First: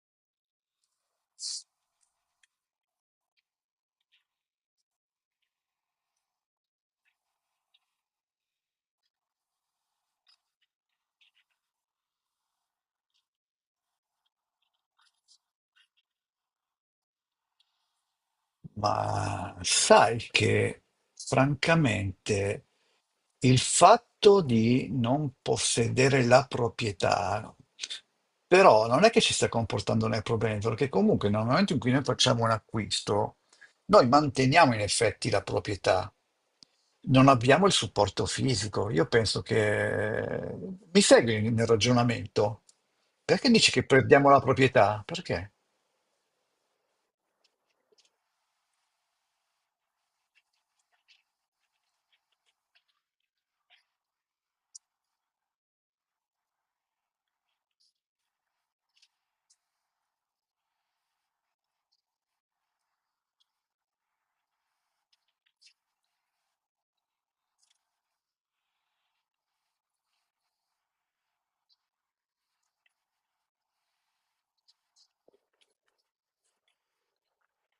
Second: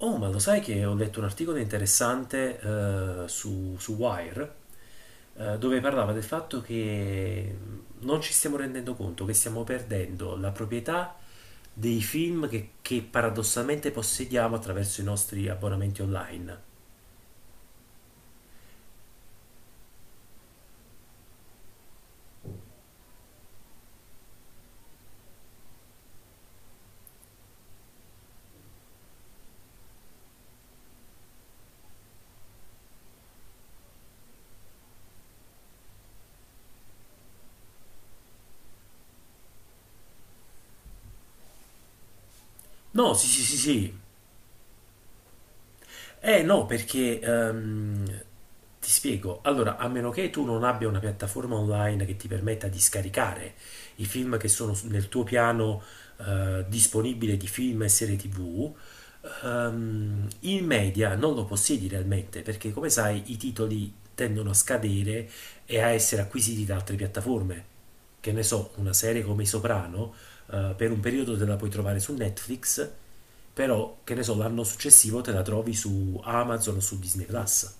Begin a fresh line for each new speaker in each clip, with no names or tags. Oh, ma lo sai che ho letto un articolo interessante su Wire, dove parlava del fatto che non ci stiamo rendendo conto che stiamo perdendo la proprietà dei film che paradossalmente possediamo attraverso i nostri abbonamenti online.
Ma sai che francamente il fatto di non possedere la proprietà, però non è che ci sta comportando nel problema, perché comunque nel momento in cui noi facciamo un acquisto, noi manteniamo in effetti la proprietà. Non abbiamo il supporto fisico. Io penso che. Mi segui nel ragionamento?
No, sì, sì,
Perché
sì,
dici che
sì.
perdiamo la proprietà? Perché?
Eh no, perché ti spiego. Allora, a meno che tu non abbia una piattaforma online che ti permetta di scaricare i film nel tuo piano disponibile di film e serie TV, in media non lo possiedi realmente, perché come sai i titoli tendono a scadere e a essere acquisiti da altre piattaforme. Che ne so, una serie come I Soprano, per un periodo te la puoi trovare su Netflix, però, che ne so, l'anno successivo te la trovi su Amazon o su Disney Plus.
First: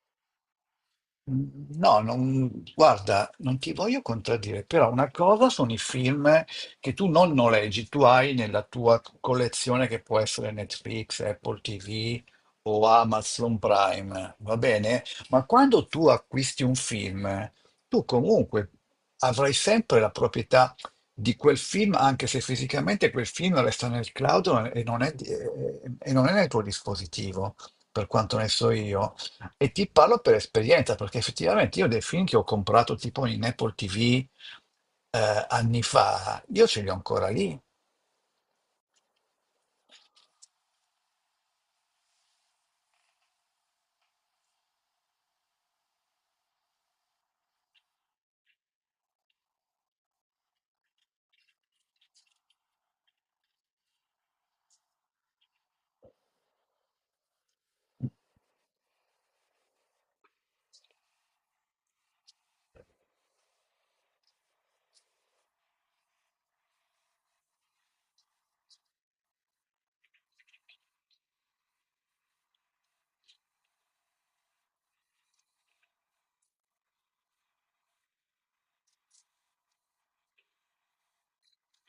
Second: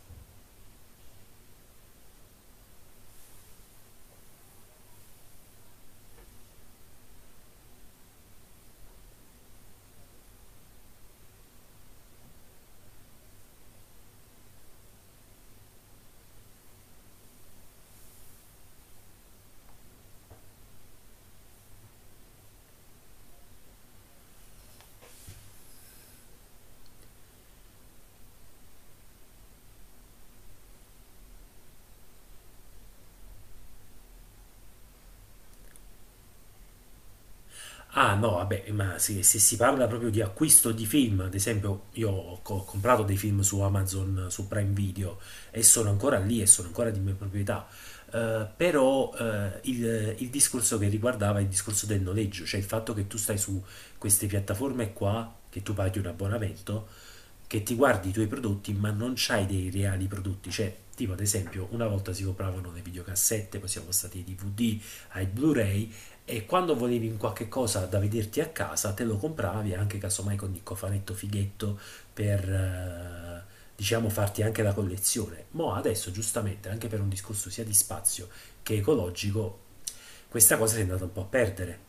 No, non, guarda, non ti voglio contraddire, però una cosa sono i film che tu non noleggi, tu hai nella tua collezione che può essere Netflix, Apple TV o Amazon Prime, va bene? Ma quando tu acquisti un film, tu comunque avrai sempre la proprietà di quel film, anche se fisicamente quel film resta nel cloud e non è nel tuo dispositivo, per quanto ne so io. E ti parlo per esperienza, perché effettivamente io dei film che ho comprato tipo in Apple TV anni fa, io ce li ho ancora lì.
Ah no, vabbè, ma se si parla proprio di acquisto di film, ad esempio ho comprato dei film su Amazon, su Prime Video e sono ancora lì e sono ancora di mia proprietà. Però il discorso che riguardava è il discorso del noleggio, cioè il fatto che tu stai su queste piattaforme qua, che tu paghi un abbonamento, che ti guardi i tuoi prodotti ma non c'hai dei reali prodotti. Cioè, tipo, ad esempio una volta si compravano le videocassette, poi siamo stati ai DVD, ai Blu-ray, e quando volevi un qualche cosa da vederti a casa te lo compravi anche casomai con il cofanetto fighetto per, diciamo, farti anche la collezione. Ma adesso, giustamente, anche per un discorso sia di spazio che ecologico, questa cosa si è andata un po' a perdere.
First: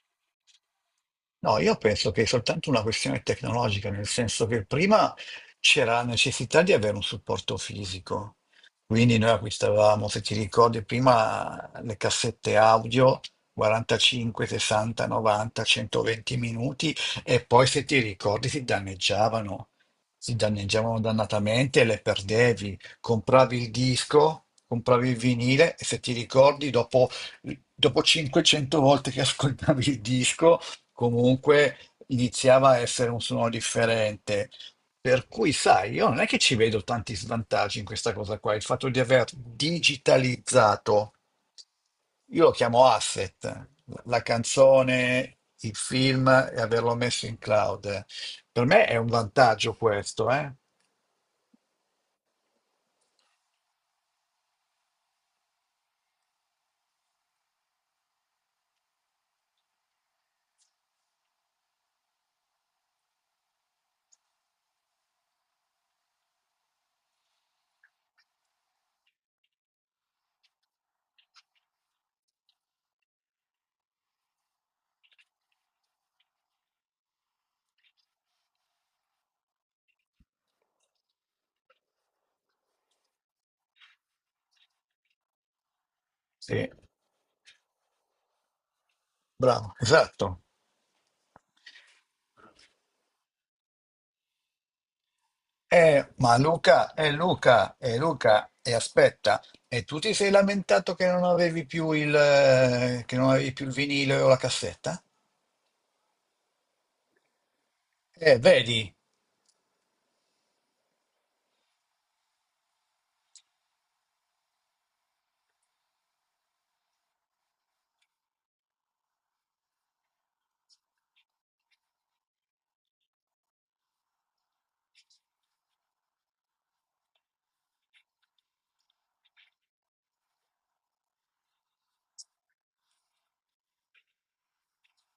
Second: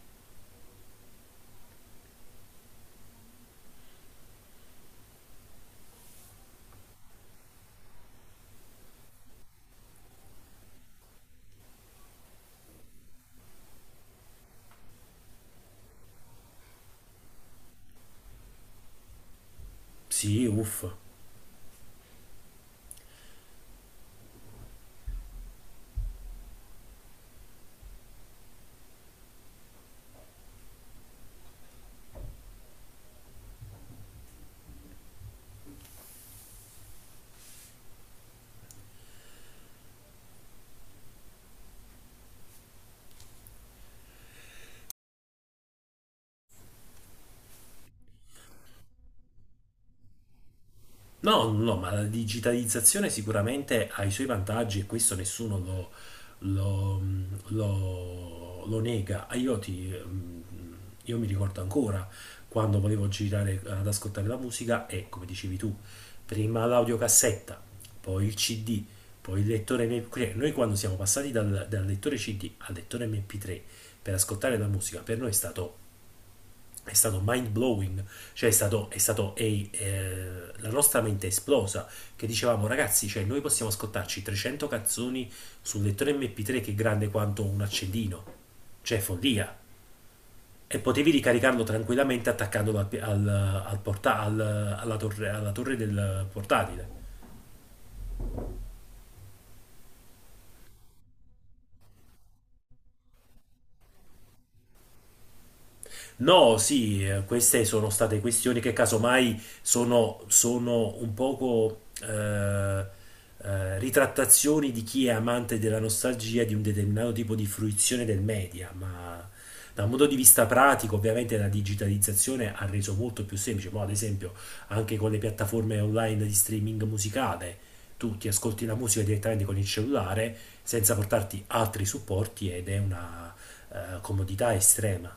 No, io penso che è soltanto una questione tecnologica, nel senso che prima c'era la necessità di avere un supporto fisico. Quindi noi acquistavamo, se ti ricordi, prima le cassette audio 45, 60, 90, 120 minuti e poi se ti ricordi si
Sì, uff.
danneggiavano dannatamente e le perdevi. Compravi il disco, compravi il vinile e se ti ricordi dopo 500 volte che ascoltavi il disco, comunque iniziava a essere un suono differente. Per cui, sai, io non è che ci vedo tanti svantaggi in questa cosa qua, il fatto di aver digitalizzato, io lo chiamo asset, la canzone, il film e averlo messo in cloud. Per me è un vantaggio questo, eh?
No, no, ma la digitalizzazione sicuramente ha i suoi vantaggi e questo nessuno lo- lo nega. Ah. Io mi ricordo ancora quando volevo girare ad ascoltare la musica e, come dicevi tu, prima l'audiocassetta, poi il CD, poi il lettore MP3. Noi quando siamo passati dal lettore CD al lettore MP3 per ascoltare la musica, per noi è stato mind blowing, cioè è stato, la nostra mente è esplosa, che dicevamo: ragazzi, cioè noi possiamo ascoltarci 300 canzoni sul lettore MP3
Sì,
che è grande quanto un accendino, cioè follia!
bravo, esatto.
E potevi ricaricarlo tranquillamente attaccandolo al, pi- al- al porta- al- alla torre
Eh,
del
ma Luca,
portatile.
Luca, Luca, e aspetta, e tu ti sei lamentato che non avevi più il vinile o la cassetta?
No, sì, queste sono state questioni che
Vedi.
casomai sono un poco ritrattazioni di chi è amante della nostalgia di un determinato tipo di fruizione del media, ma da un punto di vista pratico, ovviamente la digitalizzazione ha reso molto più semplice. Ma ad esempio anche con le piattaforme online di streaming musicale, tu ti ascolti la musica direttamente con il cellulare senza portarti altri supporti, ed è una comodità estrema.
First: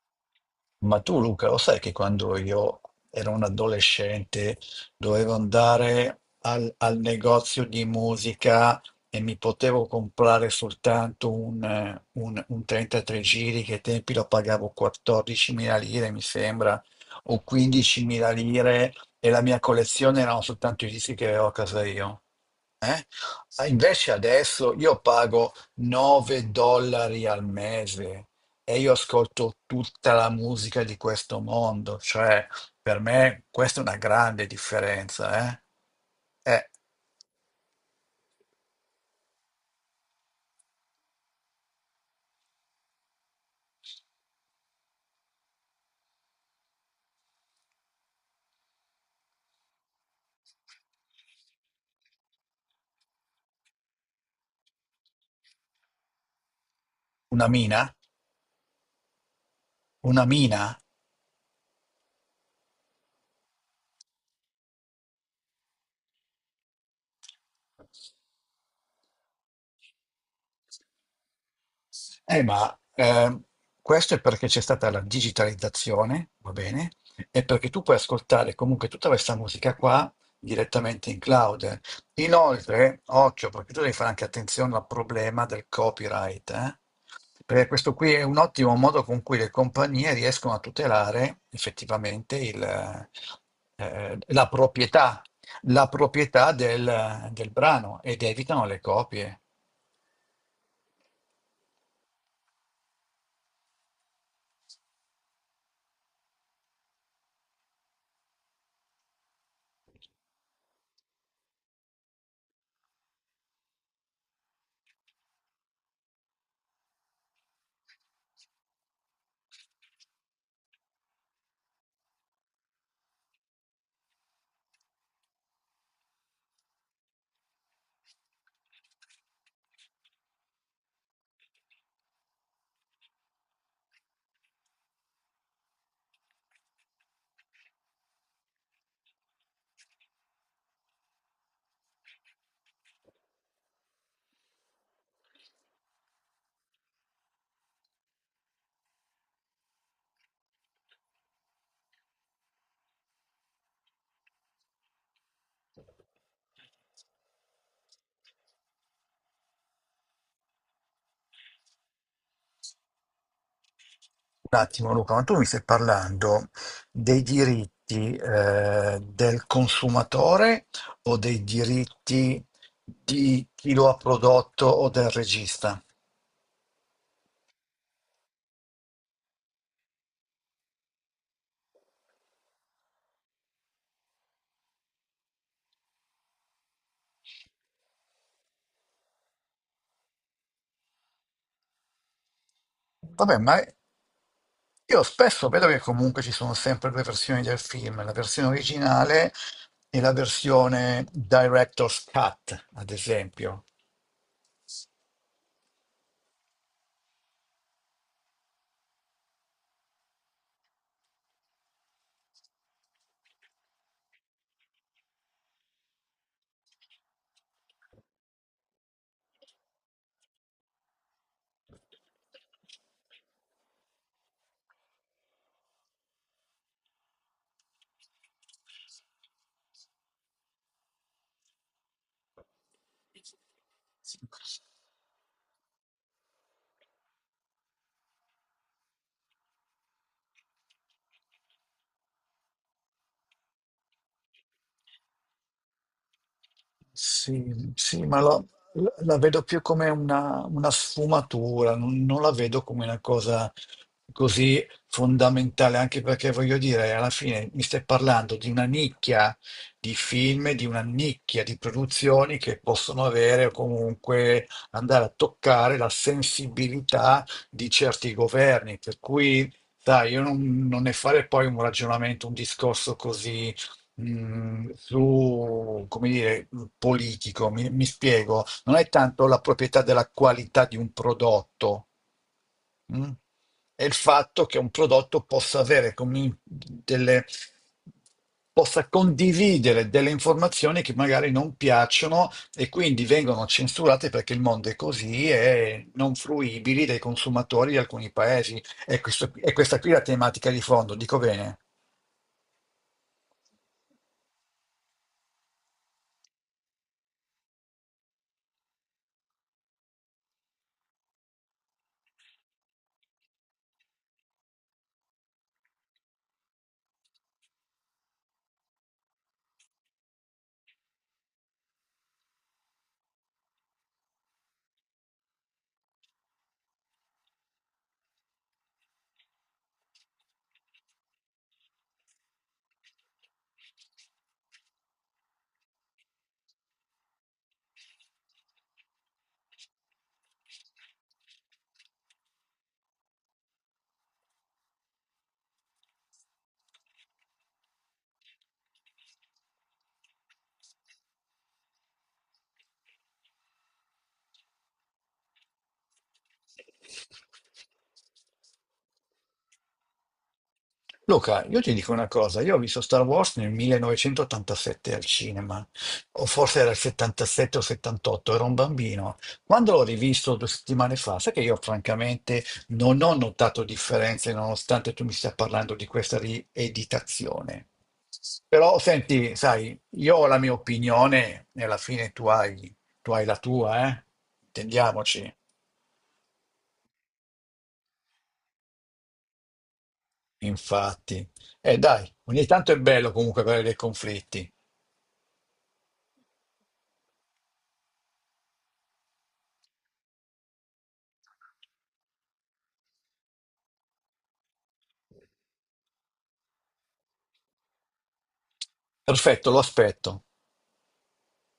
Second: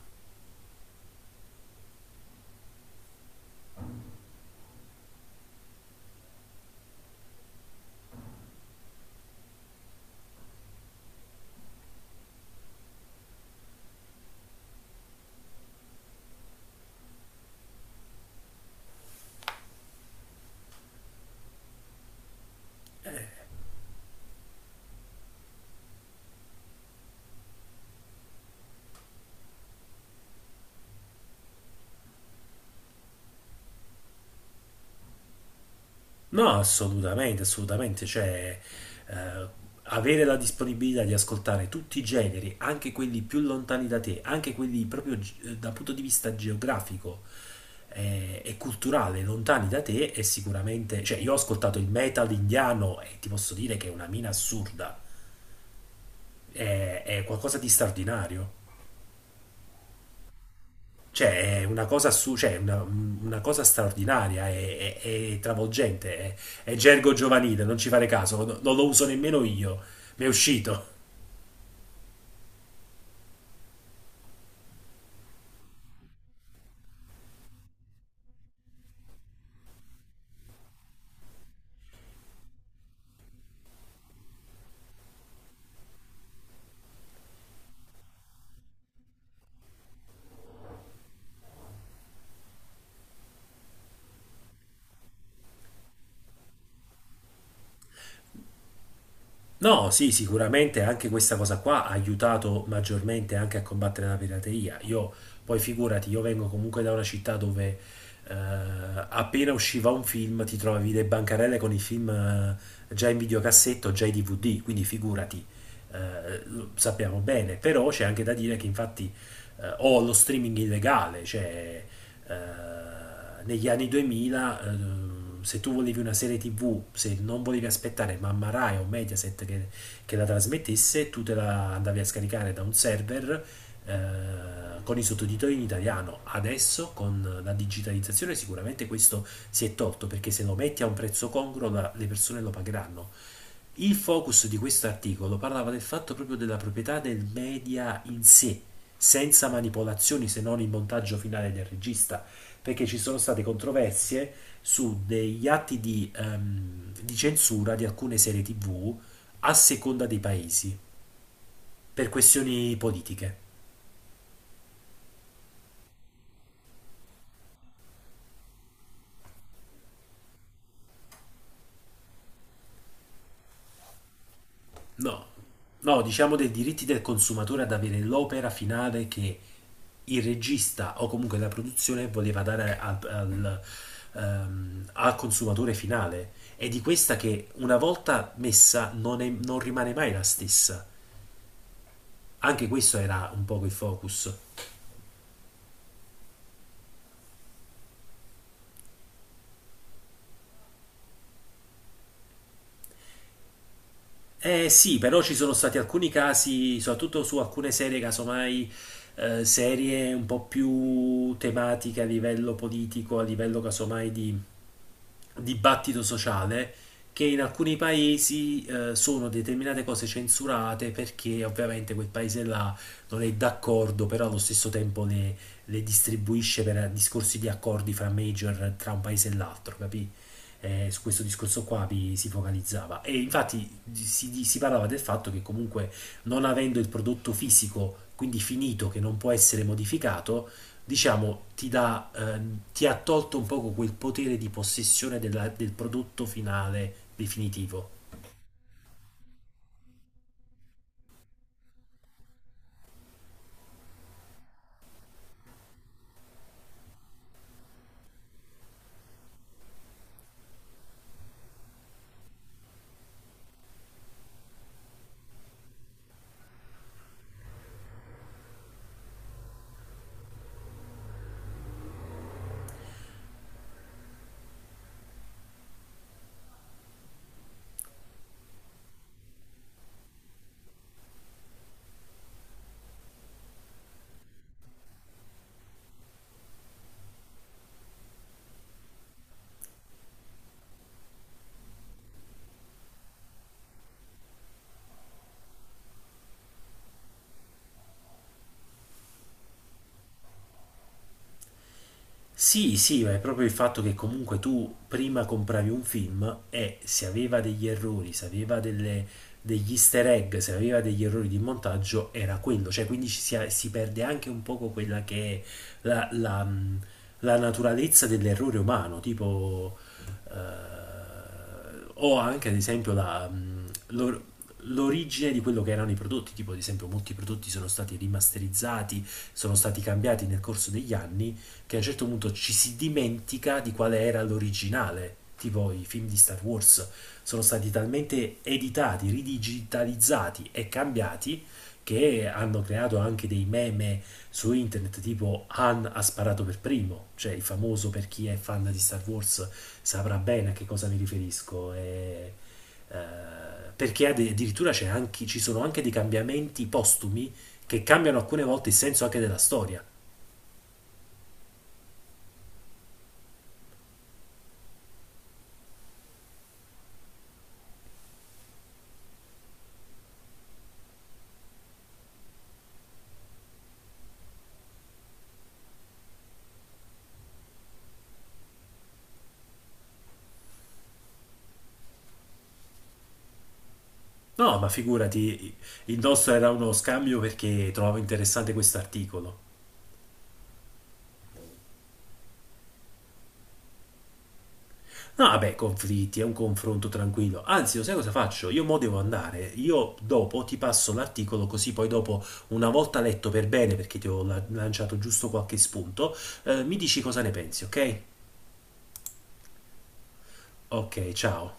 Ma tu, Luca, lo sai che quando io ero un adolescente dovevo andare al negozio di musica e mi potevo comprare soltanto un 33 giri, che ai tempi lo pagavo 14.000 lire, mi sembra, o 15.000 lire, e la mia collezione erano soltanto i dischi che avevo a casa io. Eh? Ah, invece adesso io pago 9 dollari al mese. E io ascolto tutta la musica di questo mondo, cioè per me questa è una grande differenza, eh?
No,
È
assolutamente, assolutamente. Cioè, eh, avere la disponibilità di ascoltare tutti i generi, anche quelli più lontani da te, anche quelli proprio dal punto di vista geografico e culturale, lontani da te, è sicuramente... Cioè, io ho ascoltato il metal indiano e ti posso dire che è una mina assurda, è
una
qualcosa di
mina,
straordinario.
una mina.
Cioè, è una cosa, cioè, una cosa straordinaria, è travolgente, è gergo giovanile, non ci fare caso, non lo uso nemmeno io, mi è uscito.
Ma questo è perché c'è stata la digitalizzazione, va bene? E perché tu puoi ascoltare comunque tutta questa musica qua direttamente in cloud. Inoltre, occhio, perché tu devi fare anche attenzione al problema del copyright, eh? Perché questo qui è un ottimo modo con cui le compagnie riescono a tutelare effettivamente la proprietà del brano ed evitano le copie.
No, sì, sicuramente anche questa cosa qua ha aiutato maggiormente anche a combattere la pirateria. Io, poi, figurati, io vengo comunque da una città dove, eh, appena usciva un film ti trovavi le bancarelle con i film, già in videocassetto, già in DVD, quindi figurati, lo sappiamo bene. Però c'è anche da dire che, infatti, o lo streaming illegale, cioè, eh, negli anni 2000, se tu volevi una serie tv, se non volevi aspettare mamma Rai o Mediaset che la trasmettesse, tu te la andavi a scaricare da un server, eh, con i sottotitoli in italiano. Adesso con la digitalizzazione sicuramente questo si è tolto, perché se lo metti a un prezzo congruo le persone lo pagheranno. Il focus di questo articolo parlava del fatto proprio della proprietà del media in sé, senza manipolazioni se non il montaggio finale del regista, perché ci sono state controversie su degli atti di censura di alcune serie TV a seconda dei paesi, per questioni politiche.
Un attimo, Luca, ma tu mi stai parlando dei diritti del consumatore o dei diritti di chi lo ha prodotto o del
No,
regista?
no, diciamo dei diritti del consumatore ad avere l'opera finale che il regista o comunque la produzione voleva dare al consumatore finale. E di questa che, una volta messa, non rimane mai la stessa. Anche questo era
Vabbè,
un
ma
poco il focus.
io spesso vedo che comunque ci sono sempre due versioni del film, la versione originale e la versione director's cut, ad esempio.
Eh sì, però ci sono stati alcuni casi, soprattutto su alcune serie, casomai, serie un po' più tematiche a livello politico, a livello casomai di dibattito sociale, che in alcuni paesi, sono determinate cose censurate perché ovviamente quel paese là non è d'accordo, però allo stesso tempo le distribuisce per discorsi di accordi fra major tra un paese e l'altro, capì? Su questo discorso qua si focalizzava, e infatti si parlava del fatto che comunque, non avendo il prodotto fisico, quindi finito, che non può essere modificato, diciamo, ti dà, ti ha tolto un poco quel potere di possessione del prodotto finale
Sì,
definitivo.
sì, ma la vedo più come una sfumatura, non la vedo come una cosa così fondamentale, anche perché voglio dire, alla fine mi stai parlando di una nicchia di film, di una nicchia di produzioni che possono avere o comunque andare a toccare la sensibilità di certi governi, per cui, sai, io non ne fare poi un ragionamento, un discorso così su, come dire, politico, mi spiego, non è tanto la proprietà della qualità di un prodotto, mh? È il fatto che un prodotto possa condividere delle informazioni che magari non piacciono e quindi vengono censurate perché il mondo è così e non fruibili dai consumatori di alcuni paesi. E questa qui è la tematica di fondo, dico bene.
Sì, sì, ma è proprio il fatto che comunque tu prima compravi un film e se aveva degli errori, se aveva degli easter egg, se aveva degli errori di montaggio, era quello. Cioè, quindi ci si perde anche un poco quella che è la, la, mh, la naturalezza dell'errore umano, tipo... eh, o anche, ad esempio, l'origine di quello che erano i prodotti. Tipo, ad esempio, molti prodotti sono stati rimasterizzati, sono stati cambiati nel corso degli anni, che a un certo punto ci si dimentica di quale era l'originale. Tipo i film di Star Wars sono stati talmente editati, ridigitalizzati e cambiati, che hanno creato anche dei meme su internet tipo "Han ha sparato per primo". Cioè, il famoso, per chi è fan di Star Wars saprà bene a che cosa mi riferisco. E, eh, perché addirittura ci sono anche dei cambiamenti postumi che cambiano alcune volte il senso anche della storia.
Luca, io ti dico una cosa, io ho visto Star Wars nel 1987 al cinema, o forse era il 77 o 78, ero un bambino. Quando l'ho rivisto 2 settimane fa, sai che io francamente non ho notato differenze nonostante tu mi stia parlando di questa rieditazione. Però senti, sai, io ho la mia opinione e alla fine tu hai la tua, eh?
No, ma
Intendiamoci,
figurati, il nostro era uno scambio perché trovavo interessante questo articolo.
infatti. E dai, ogni tanto è bello comunque avere dei conflitti.
No, vabbè, conflitti, è un confronto tranquillo. Anzi, lo sai cosa faccio? Io mo devo andare. Io dopo ti passo l'articolo, così poi dopo, una volta letto per bene, perché ti ho lanciato giusto qualche spunto, mi dici cosa ne pensi, ok?
Perfetto, lo aspetto.
Ok, ciao.